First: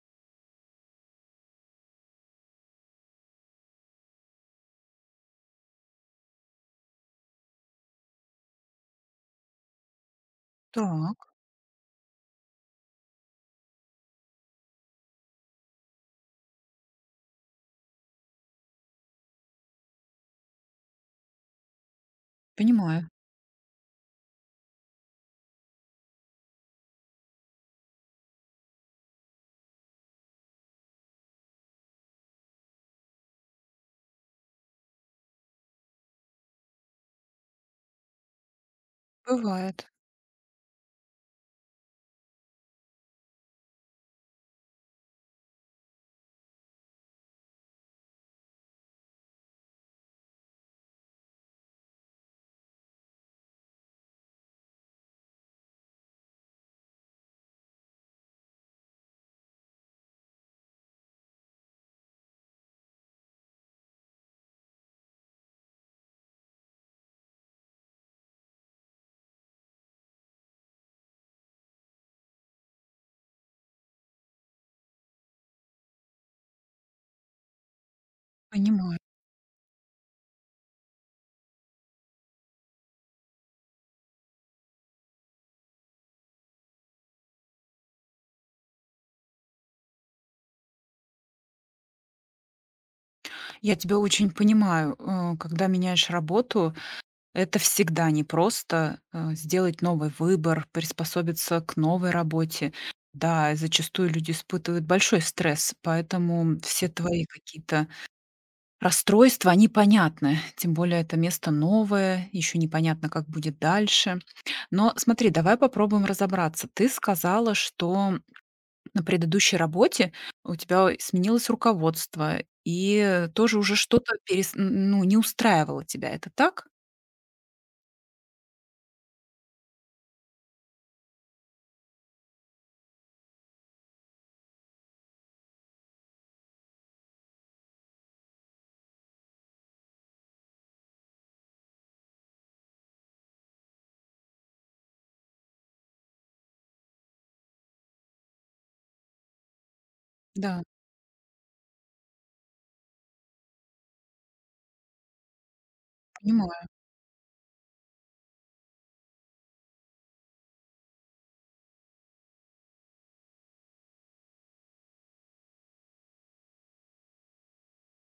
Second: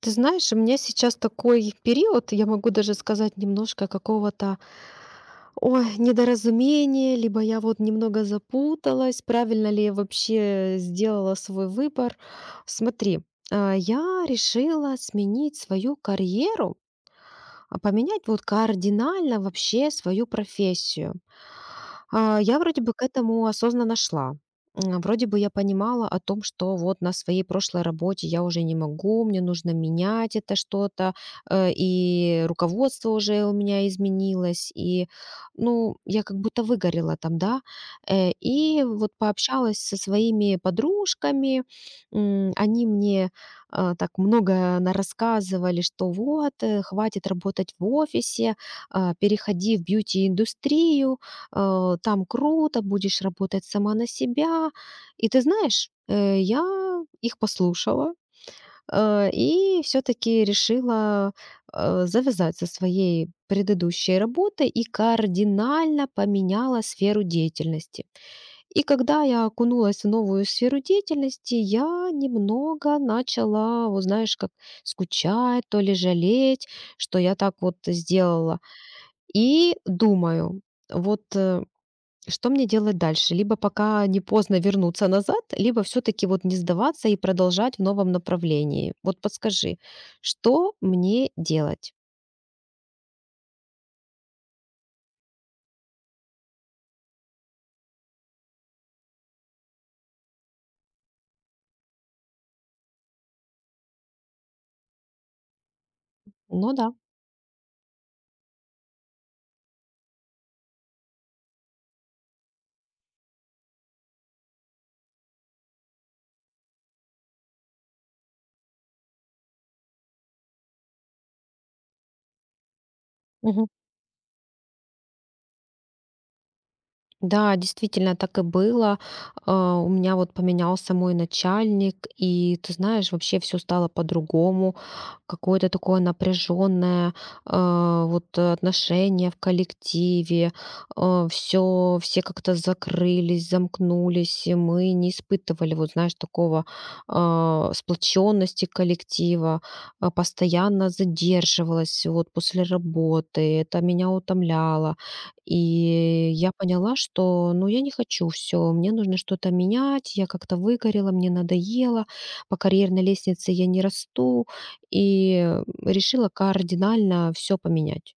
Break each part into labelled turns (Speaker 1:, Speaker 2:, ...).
Speaker 1: Ты знаешь, у меня сейчас такой период, я могу даже сказать, немножко какого-то ой, недоразумения, либо я вот немного запуталась, правильно ли я вообще
Speaker 2: Так,
Speaker 1: сделала свой выбор. Смотри, я решила сменить свою карьеру, поменять вот кардинально вообще свою профессию. Я вроде бы к
Speaker 2: понимаю.
Speaker 1: этому осознанно шла. Вроде бы я понимала о том, что вот на своей прошлой работе я уже не могу, мне нужно менять это что-то, и руководство уже у меня изменилось, и, ну, я как будто выгорела там, да. И вот пообщалась
Speaker 2: Бывает.
Speaker 1: со своими подружками, они мне так много рассказывали, что вот, хватит работать в офисе, переходи в бьюти-индустрию, там круто, будешь работать сама на себя. И ты знаешь, я их послушала и все-таки решила завязать со своей предыдущей работой и кардинально поменяла сферу деятельности. И когда я окунулась в новую сферу деятельности, я немного начала, вот знаешь, как скучать, то ли жалеть, что я так вот сделала.
Speaker 2: Понимаю.
Speaker 1: И думаю, вот что мне делать дальше? Либо пока не поздно вернуться назад, либо все-таки вот не сдаваться и продолжать в новом направлении. Вот подскажи, что мне делать?
Speaker 2: Я тебя очень понимаю. Когда меняешь работу, это всегда непросто сделать новый выбор, приспособиться к новой работе. Да, и зачастую люди испытывают большой стресс, поэтому
Speaker 1: Ну да.
Speaker 2: все твои какие-то расстройства, они понятны. Тем более это место новое, еще непонятно, как будет дальше. Но смотри, давай попробуем разобраться. Ты сказала, что на предыдущей работе у тебя сменилось руководство, и тоже уже что-то перес н ну, не устраивало тебя. Это так?
Speaker 1: Да, действительно так и было. У меня вот поменялся мой начальник, и ты знаешь, вообще все стало по-другому. Какое-то такое напряженное, вот, отношение в коллективе. Все, все как-то закрылись, замкнулись, и мы не испытывали вот, знаешь, такого, сплоченности коллектива.
Speaker 2: Да,
Speaker 1: Постоянно задерживалась вот после работы. Это меня утомляло, и я
Speaker 2: понимаю.
Speaker 1: поняла, что, ну, я не хочу все, мне нужно что-то менять, я как-то выгорела, мне надоело, по карьерной лестнице я не расту, и решила кардинально все поменять.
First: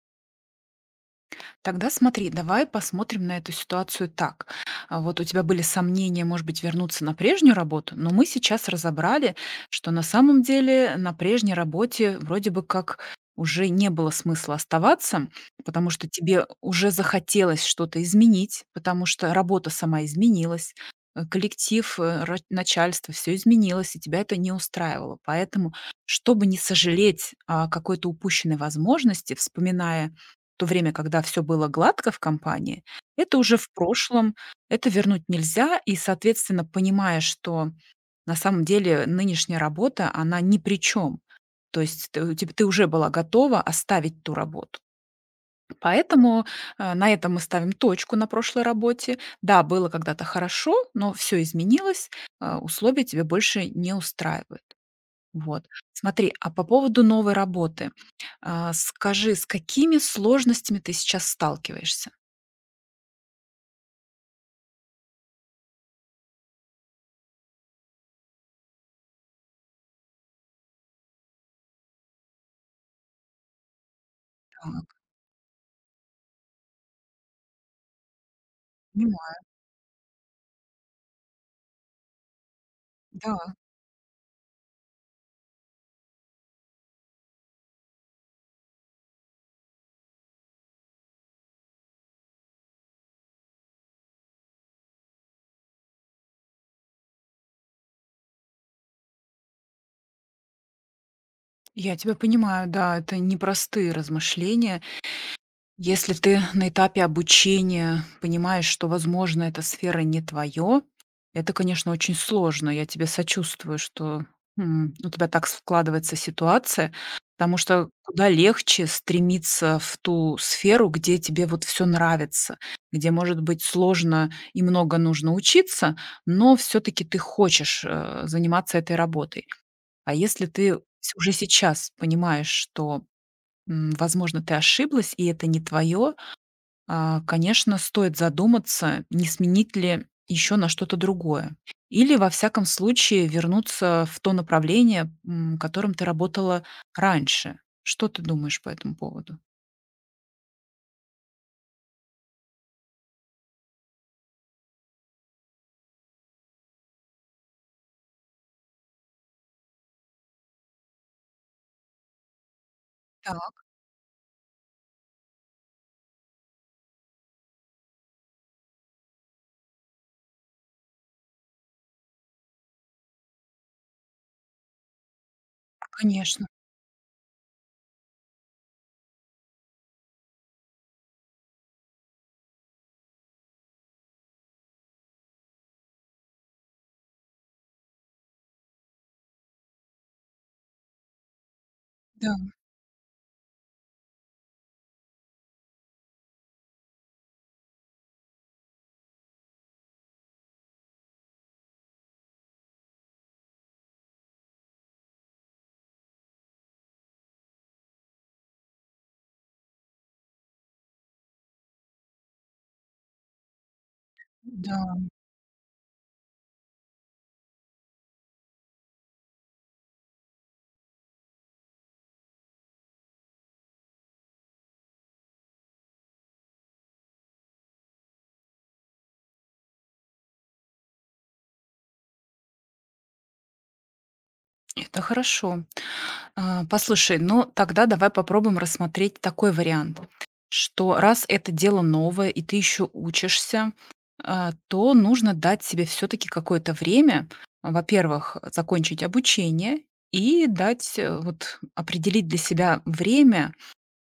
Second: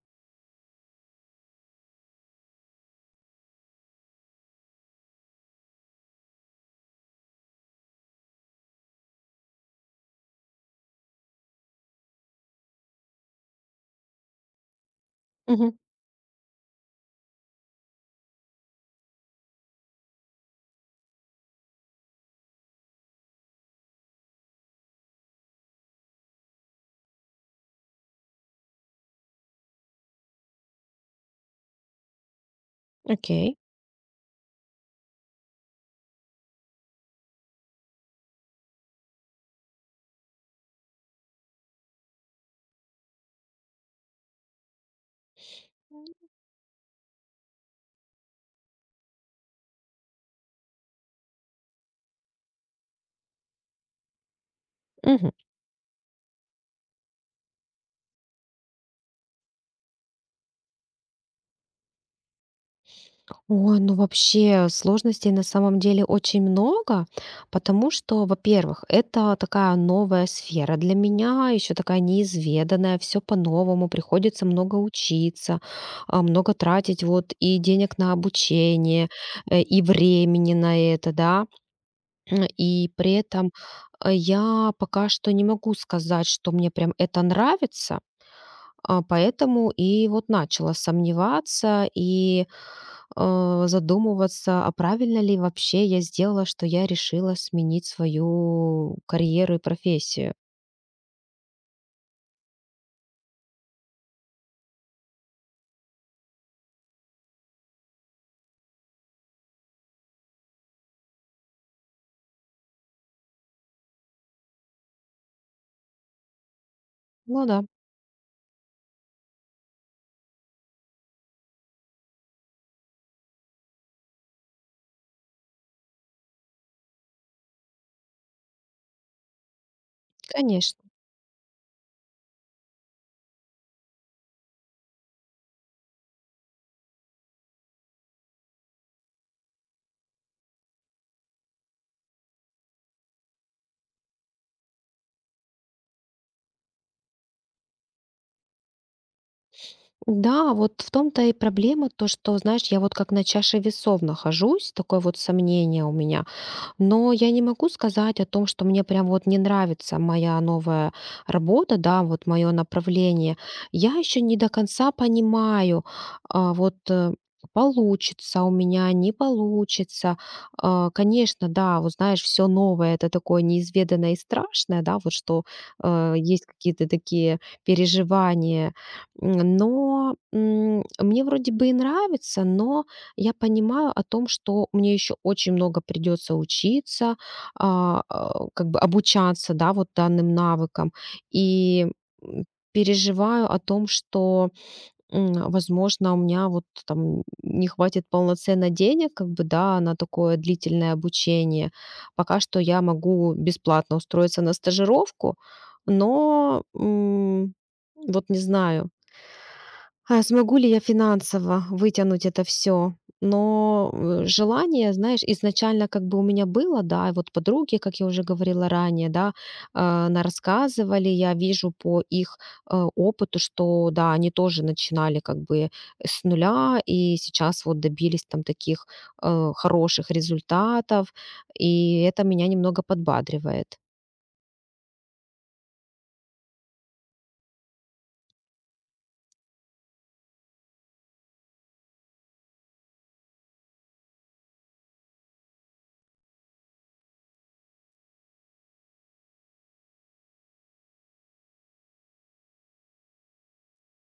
Speaker 2: Тогда смотри, давай посмотрим на эту ситуацию так. Вот у тебя были сомнения, может быть, вернуться на прежнюю работу, но мы сейчас разобрали, что на самом деле на прежней работе вроде бы как уже не было смысла оставаться,
Speaker 1: Мгм.
Speaker 2: потому что тебе уже захотелось что-то изменить, потому что работа сама изменилась, коллектив, начальство, все изменилось, и тебя это не устраивало. Поэтому, чтобы не сожалеть о какой-то упущенной возможности, вспоминая то время, когда все было гладко в компании, это уже
Speaker 1: Окей.
Speaker 2: в прошлом, это вернуть нельзя. И, соответственно, понимая, что на самом деле нынешняя работа, она ни при чем. То есть ты у теб ты уже была готова оставить ту работу. Поэтому, на этом мы ставим точку на прошлой работе. Да, было когда-то хорошо, но все изменилось, а условия тебе больше не устраивают.
Speaker 1: Мгм.
Speaker 2: Вот. Смотри, а по поводу новой работы, скажи, с какими сложностями ты сейчас сталкиваешься?
Speaker 1: Ой, ну вообще сложностей на самом деле очень много, потому что, во-первых, это такая новая сфера для меня, еще такая неизведанная, все по-новому, приходится много
Speaker 2: Так,
Speaker 1: учиться, много тратить вот и денег на обучение,
Speaker 2: понимаю,
Speaker 1: и времени на это, да. И при
Speaker 2: да,
Speaker 1: этом я пока что не могу сказать, что мне прям это нравится, поэтому и вот начала сомневаться и задумываться, а правильно ли вообще я сделала, что я решила сменить свою карьеру и профессию.
Speaker 2: я тебя понимаю, да, это непростые размышления. Если ты на этапе обучения понимаешь, что, возможно, эта сфера не твое, это, конечно, очень сложно. Я тебе сочувствую, что у тебя так складывается ситуация,
Speaker 1: Ну
Speaker 2: потому
Speaker 1: да,
Speaker 2: что куда легче стремиться в ту сферу, где тебе вот все нравится, где, может быть, сложно и много нужно учиться, но все-таки ты хочешь заниматься этой работой. А если ты
Speaker 1: конечно.
Speaker 2: уже сейчас понимаешь, что, возможно, ты ошиблась, и это не твое, конечно, стоит задуматься, не сменить ли еще на что-то другое. Или, во всяком случае, вернуться в то направление, которым ты работала раньше. Что ты думаешь по этому поводу?
Speaker 1: Да, вот в том-то и проблема, то, что, знаешь, я вот как на чаше весов нахожусь, такое вот сомнение у меня. Но я не могу сказать о том, что мне прям вот не нравится моя новая работа, да, вот мое направление.
Speaker 2: Так,
Speaker 1: Я еще не до конца понимаю, вот, получится у меня, не получится. Конечно, да, вот знаешь, все новое, это такое неизведанное и страшное, да, вот что есть
Speaker 2: конечно.
Speaker 1: какие-то такие переживания. Но мне вроде бы и нравится, но я понимаю о том, что мне еще очень много придется учиться, как бы обучаться, да, вот данным навыкам. И
Speaker 2: Да,
Speaker 1: м, переживаю о том, что, возможно, у меня вот там не хватит полноценно денег, как бы, да, на такое длительное обучение. Пока что я могу бесплатно устроиться на стажировку, но вот не знаю, а смогу ли я финансово вытянуть это все. Но, желание,
Speaker 2: да.
Speaker 1: знаешь, изначально как бы у меня было, да, и вот подруги, как я уже говорила ранее, да, на рассказывали, я вижу по их, опыту, что, да, они тоже начинали как бы с нуля и сейчас вот добились там таких, хороших результатов, и это меня немного подбадривает.
Speaker 2: Это хорошо. Послушай, ну тогда давай попробуем рассмотреть такой вариант. Что раз это дело новое и ты еще учишься, то нужно дать себе все-таки какое-то время, во-первых, закончить обучение и дать, вот определить для себя время,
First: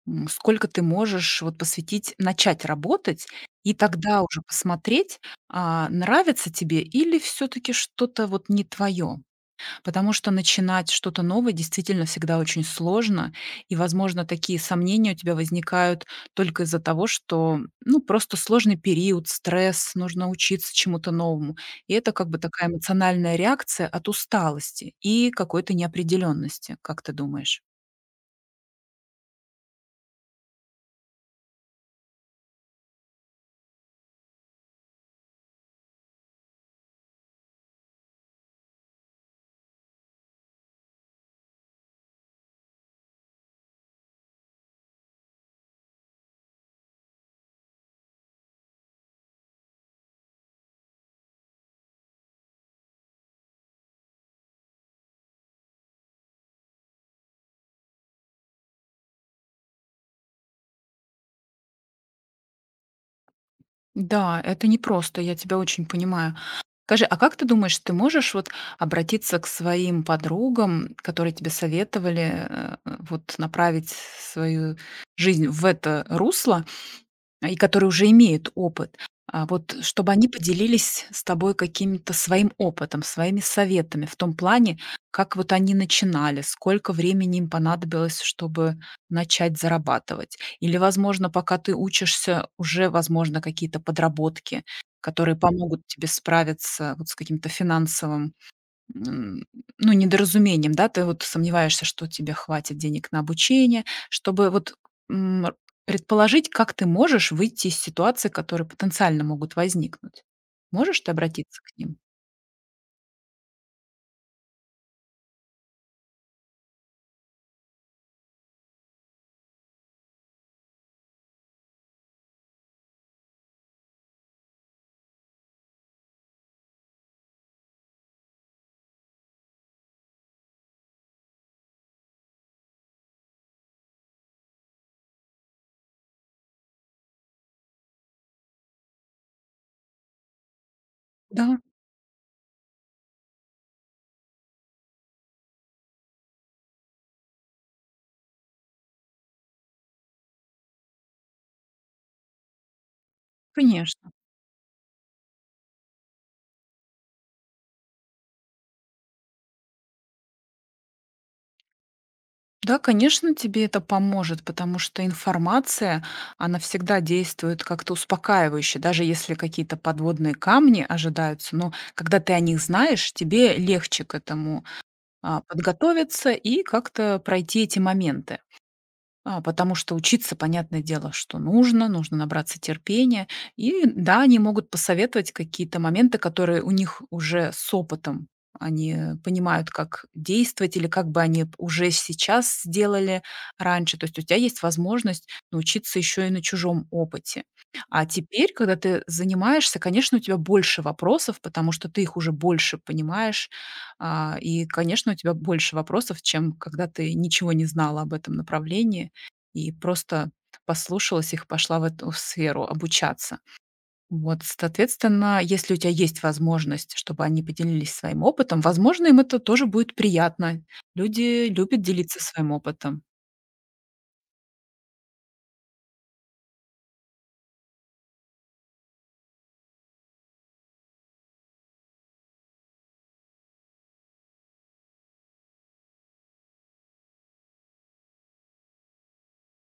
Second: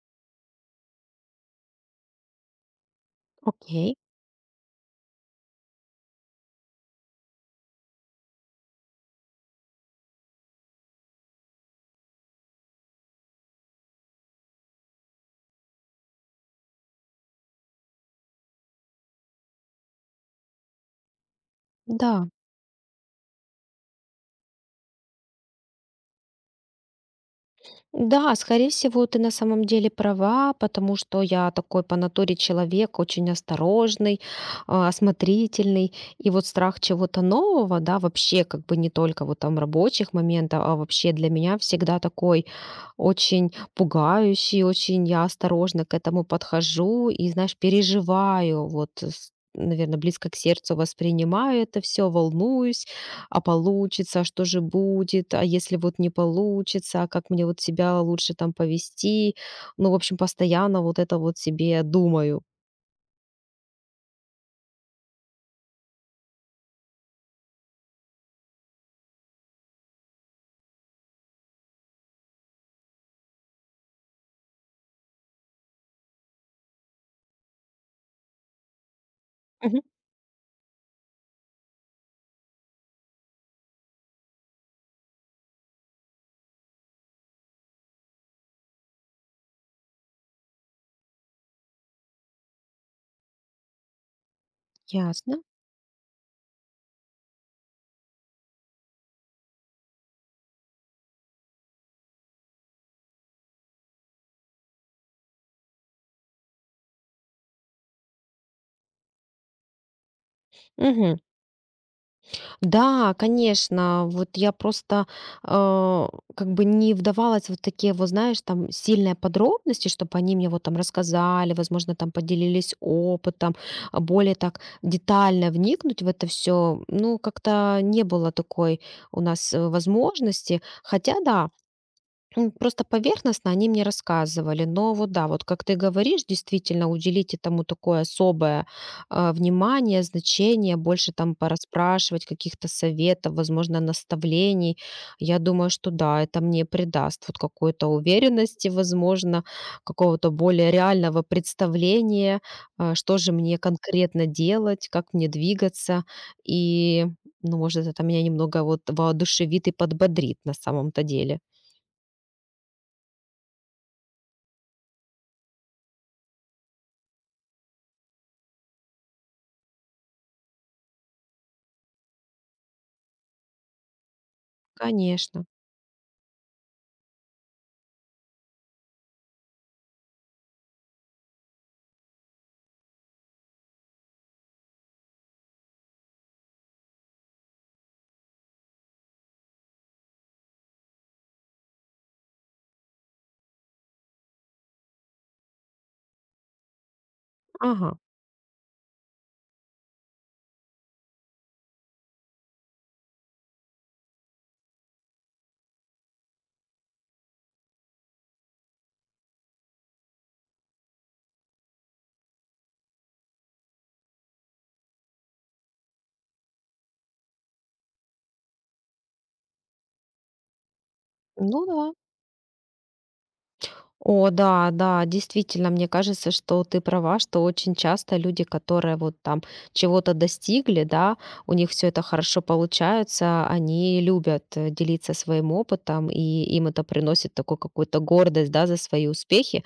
Speaker 2: сколько ты можешь вот посвятить, начать работать, и
Speaker 1: Окей.
Speaker 2: тогда уже посмотреть, нравится тебе или все-таки что-то вот не твое. Потому что начинать что-то новое действительно всегда очень сложно, и, возможно, такие сомнения у тебя возникают только из-за того, что, ну, просто сложный период, стресс, нужно учиться чему-то новому. И это
Speaker 1: Да.
Speaker 2: как бы такая эмоциональная реакция от усталости и какой-то неопределенности, как ты думаешь?
Speaker 1: Да, скорее всего, ты на самом деле права, потому что я такой по натуре человек, очень осторожный, осмотрительный, и вот страх чего-то нового, да, вообще как бы не только вот там рабочих моментов, а вообще для меня всегда такой очень пугающий, очень я осторожно к этому подхожу и, знаешь, переживаю, вот, наверное, близко к сердцу воспринимаю это все, волнуюсь, а получится, а что же будет, а если вот не получится, а как мне вот себя лучше там повести, ну, в общем, постоянно вот это вот себе думаю.
Speaker 2: Да, это непросто, я тебя очень понимаю. Скажи, а как ты думаешь, ты можешь вот обратиться к своим подругам, которые тебе советовали, вот направить свою жизнь в это русло? А, и которые уже имеют опыт. А, вот
Speaker 1: Мгм.
Speaker 2: чтобы они поделились с тобой каким-то своим опытом, своими советами в том плане, как вот они начинали, сколько времени им понадобилось, чтобы начать зарабатывать. Или, возможно, пока ты учишься, уже, возможно, какие-то подработки, которые
Speaker 1: Ясно.
Speaker 2: помогут тебе справиться вот с каким-то финансовым М, ну, недоразумением, да, ты вот сомневаешься, что тебе хватит денег на обучение, чтобы вот, м, р предположить, как ты можешь выйти из ситуации, которые потенциально могут возникнуть. Можешь ты
Speaker 1: Мгм.
Speaker 2: обратиться к ним?
Speaker 1: Да, конечно. Вот я просто, а, как бы не вдавалась вот в такие вот, знаешь, там сильные подробности, чтобы они мне вот там рассказали, возможно, там поделились опытом, а более так детально вникнуть в это все. Ну, как-то не было такой у нас возможности. Хотя, да, просто поверхностно они мне рассказывали, но вот да, вот как ты говоришь, действительно уделить этому такое особое, внимание, значение, больше там
Speaker 2: Да,
Speaker 1: пораспрашивать каких-то советов, возможно, наставлений. Я думаю, что да, это мне придаст вот какой-то уверенности, возможно, какого-то более реального представления, а что же мне
Speaker 2: конечно.
Speaker 1: конкретно делать, как мне двигаться, и, ну, может, это меня немного вот воодушевит и подбодрит на самом-то деле.
Speaker 2: Да, конечно, тебе это поможет, потому что информация, она всегда действует как-то успокаивающе, даже если какие-то подводные камни ожидаются, но когда ты о них знаешь, тебе легче к этому
Speaker 1: Конечно.
Speaker 2: подготовиться и как-то пройти эти моменты. Потому что учиться, понятное дело, что нужно, нужно набраться терпения. И да, они могут посоветовать какие-то моменты, которые у них уже с опытом. Они понимают, как действовать или как бы они уже сейчас сделали раньше. То есть у тебя есть возможность научиться еще и на чужом опыте.
Speaker 1: Ага.
Speaker 2: А теперь, когда ты занимаешься, конечно, у тебя больше вопросов, потому что ты их уже больше понимаешь. И, конечно, у тебя больше вопросов, чем когда ты ничего не знала об этом направлении и просто послушалась их, пошла в эту сферу обучаться. Вот, соответственно, если у тебя есть возможность, чтобы они поделились своим опытом, возможно, им это тоже будет приятно. Люди
Speaker 1: Ну
Speaker 2: любят
Speaker 1: да.
Speaker 2: делиться своим опытом.
Speaker 1: О, да, да, действительно, мне кажется, что ты права, что очень часто люди, которые вот там чего-то достигли, да, у них все это хорошо получается, они любят делиться своим опытом, и им это приносит такую какую-то гордость, да, за свои успехи.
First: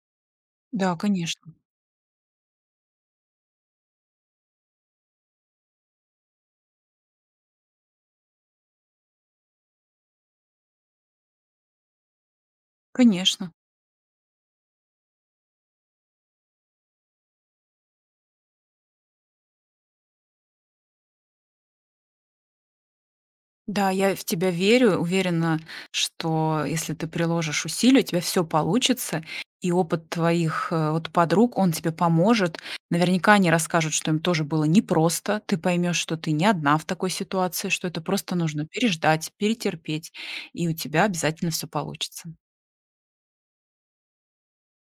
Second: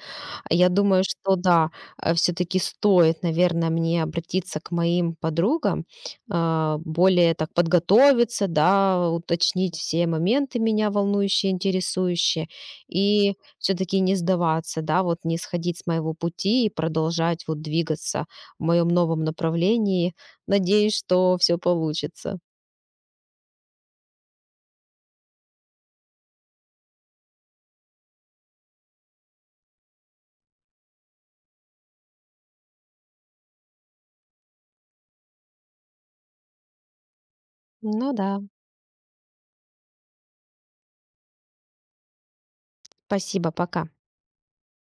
Speaker 1: Я
Speaker 2: Да,
Speaker 1: думаю, что
Speaker 2: конечно,
Speaker 1: да, все-таки стоит, наверное, мне обратиться к моим подругам, более так подготовиться, да, уточнить все моменты меня волнующие, интересующие, и
Speaker 2: конечно.
Speaker 1: все-таки не сдаваться, да, вот не сходить с моего пути и продолжать вот двигаться в моем новом направлении. Надеюсь, что все получится.
Speaker 2: Да, я в тебя верю, уверена, что если ты приложишь усилия, у тебя все получится, и опыт твоих, вот подруг, он тебе поможет. Наверняка они расскажут, что им тоже было непросто. Ты поймешь, что ты не одна в такой ситуации, что это
Speaker 1: Ну да,
Speaker 2: просто нужно переждать, перетерпеть, и у тебя обязательно все получится.
Speaker 1: спасибо, пока.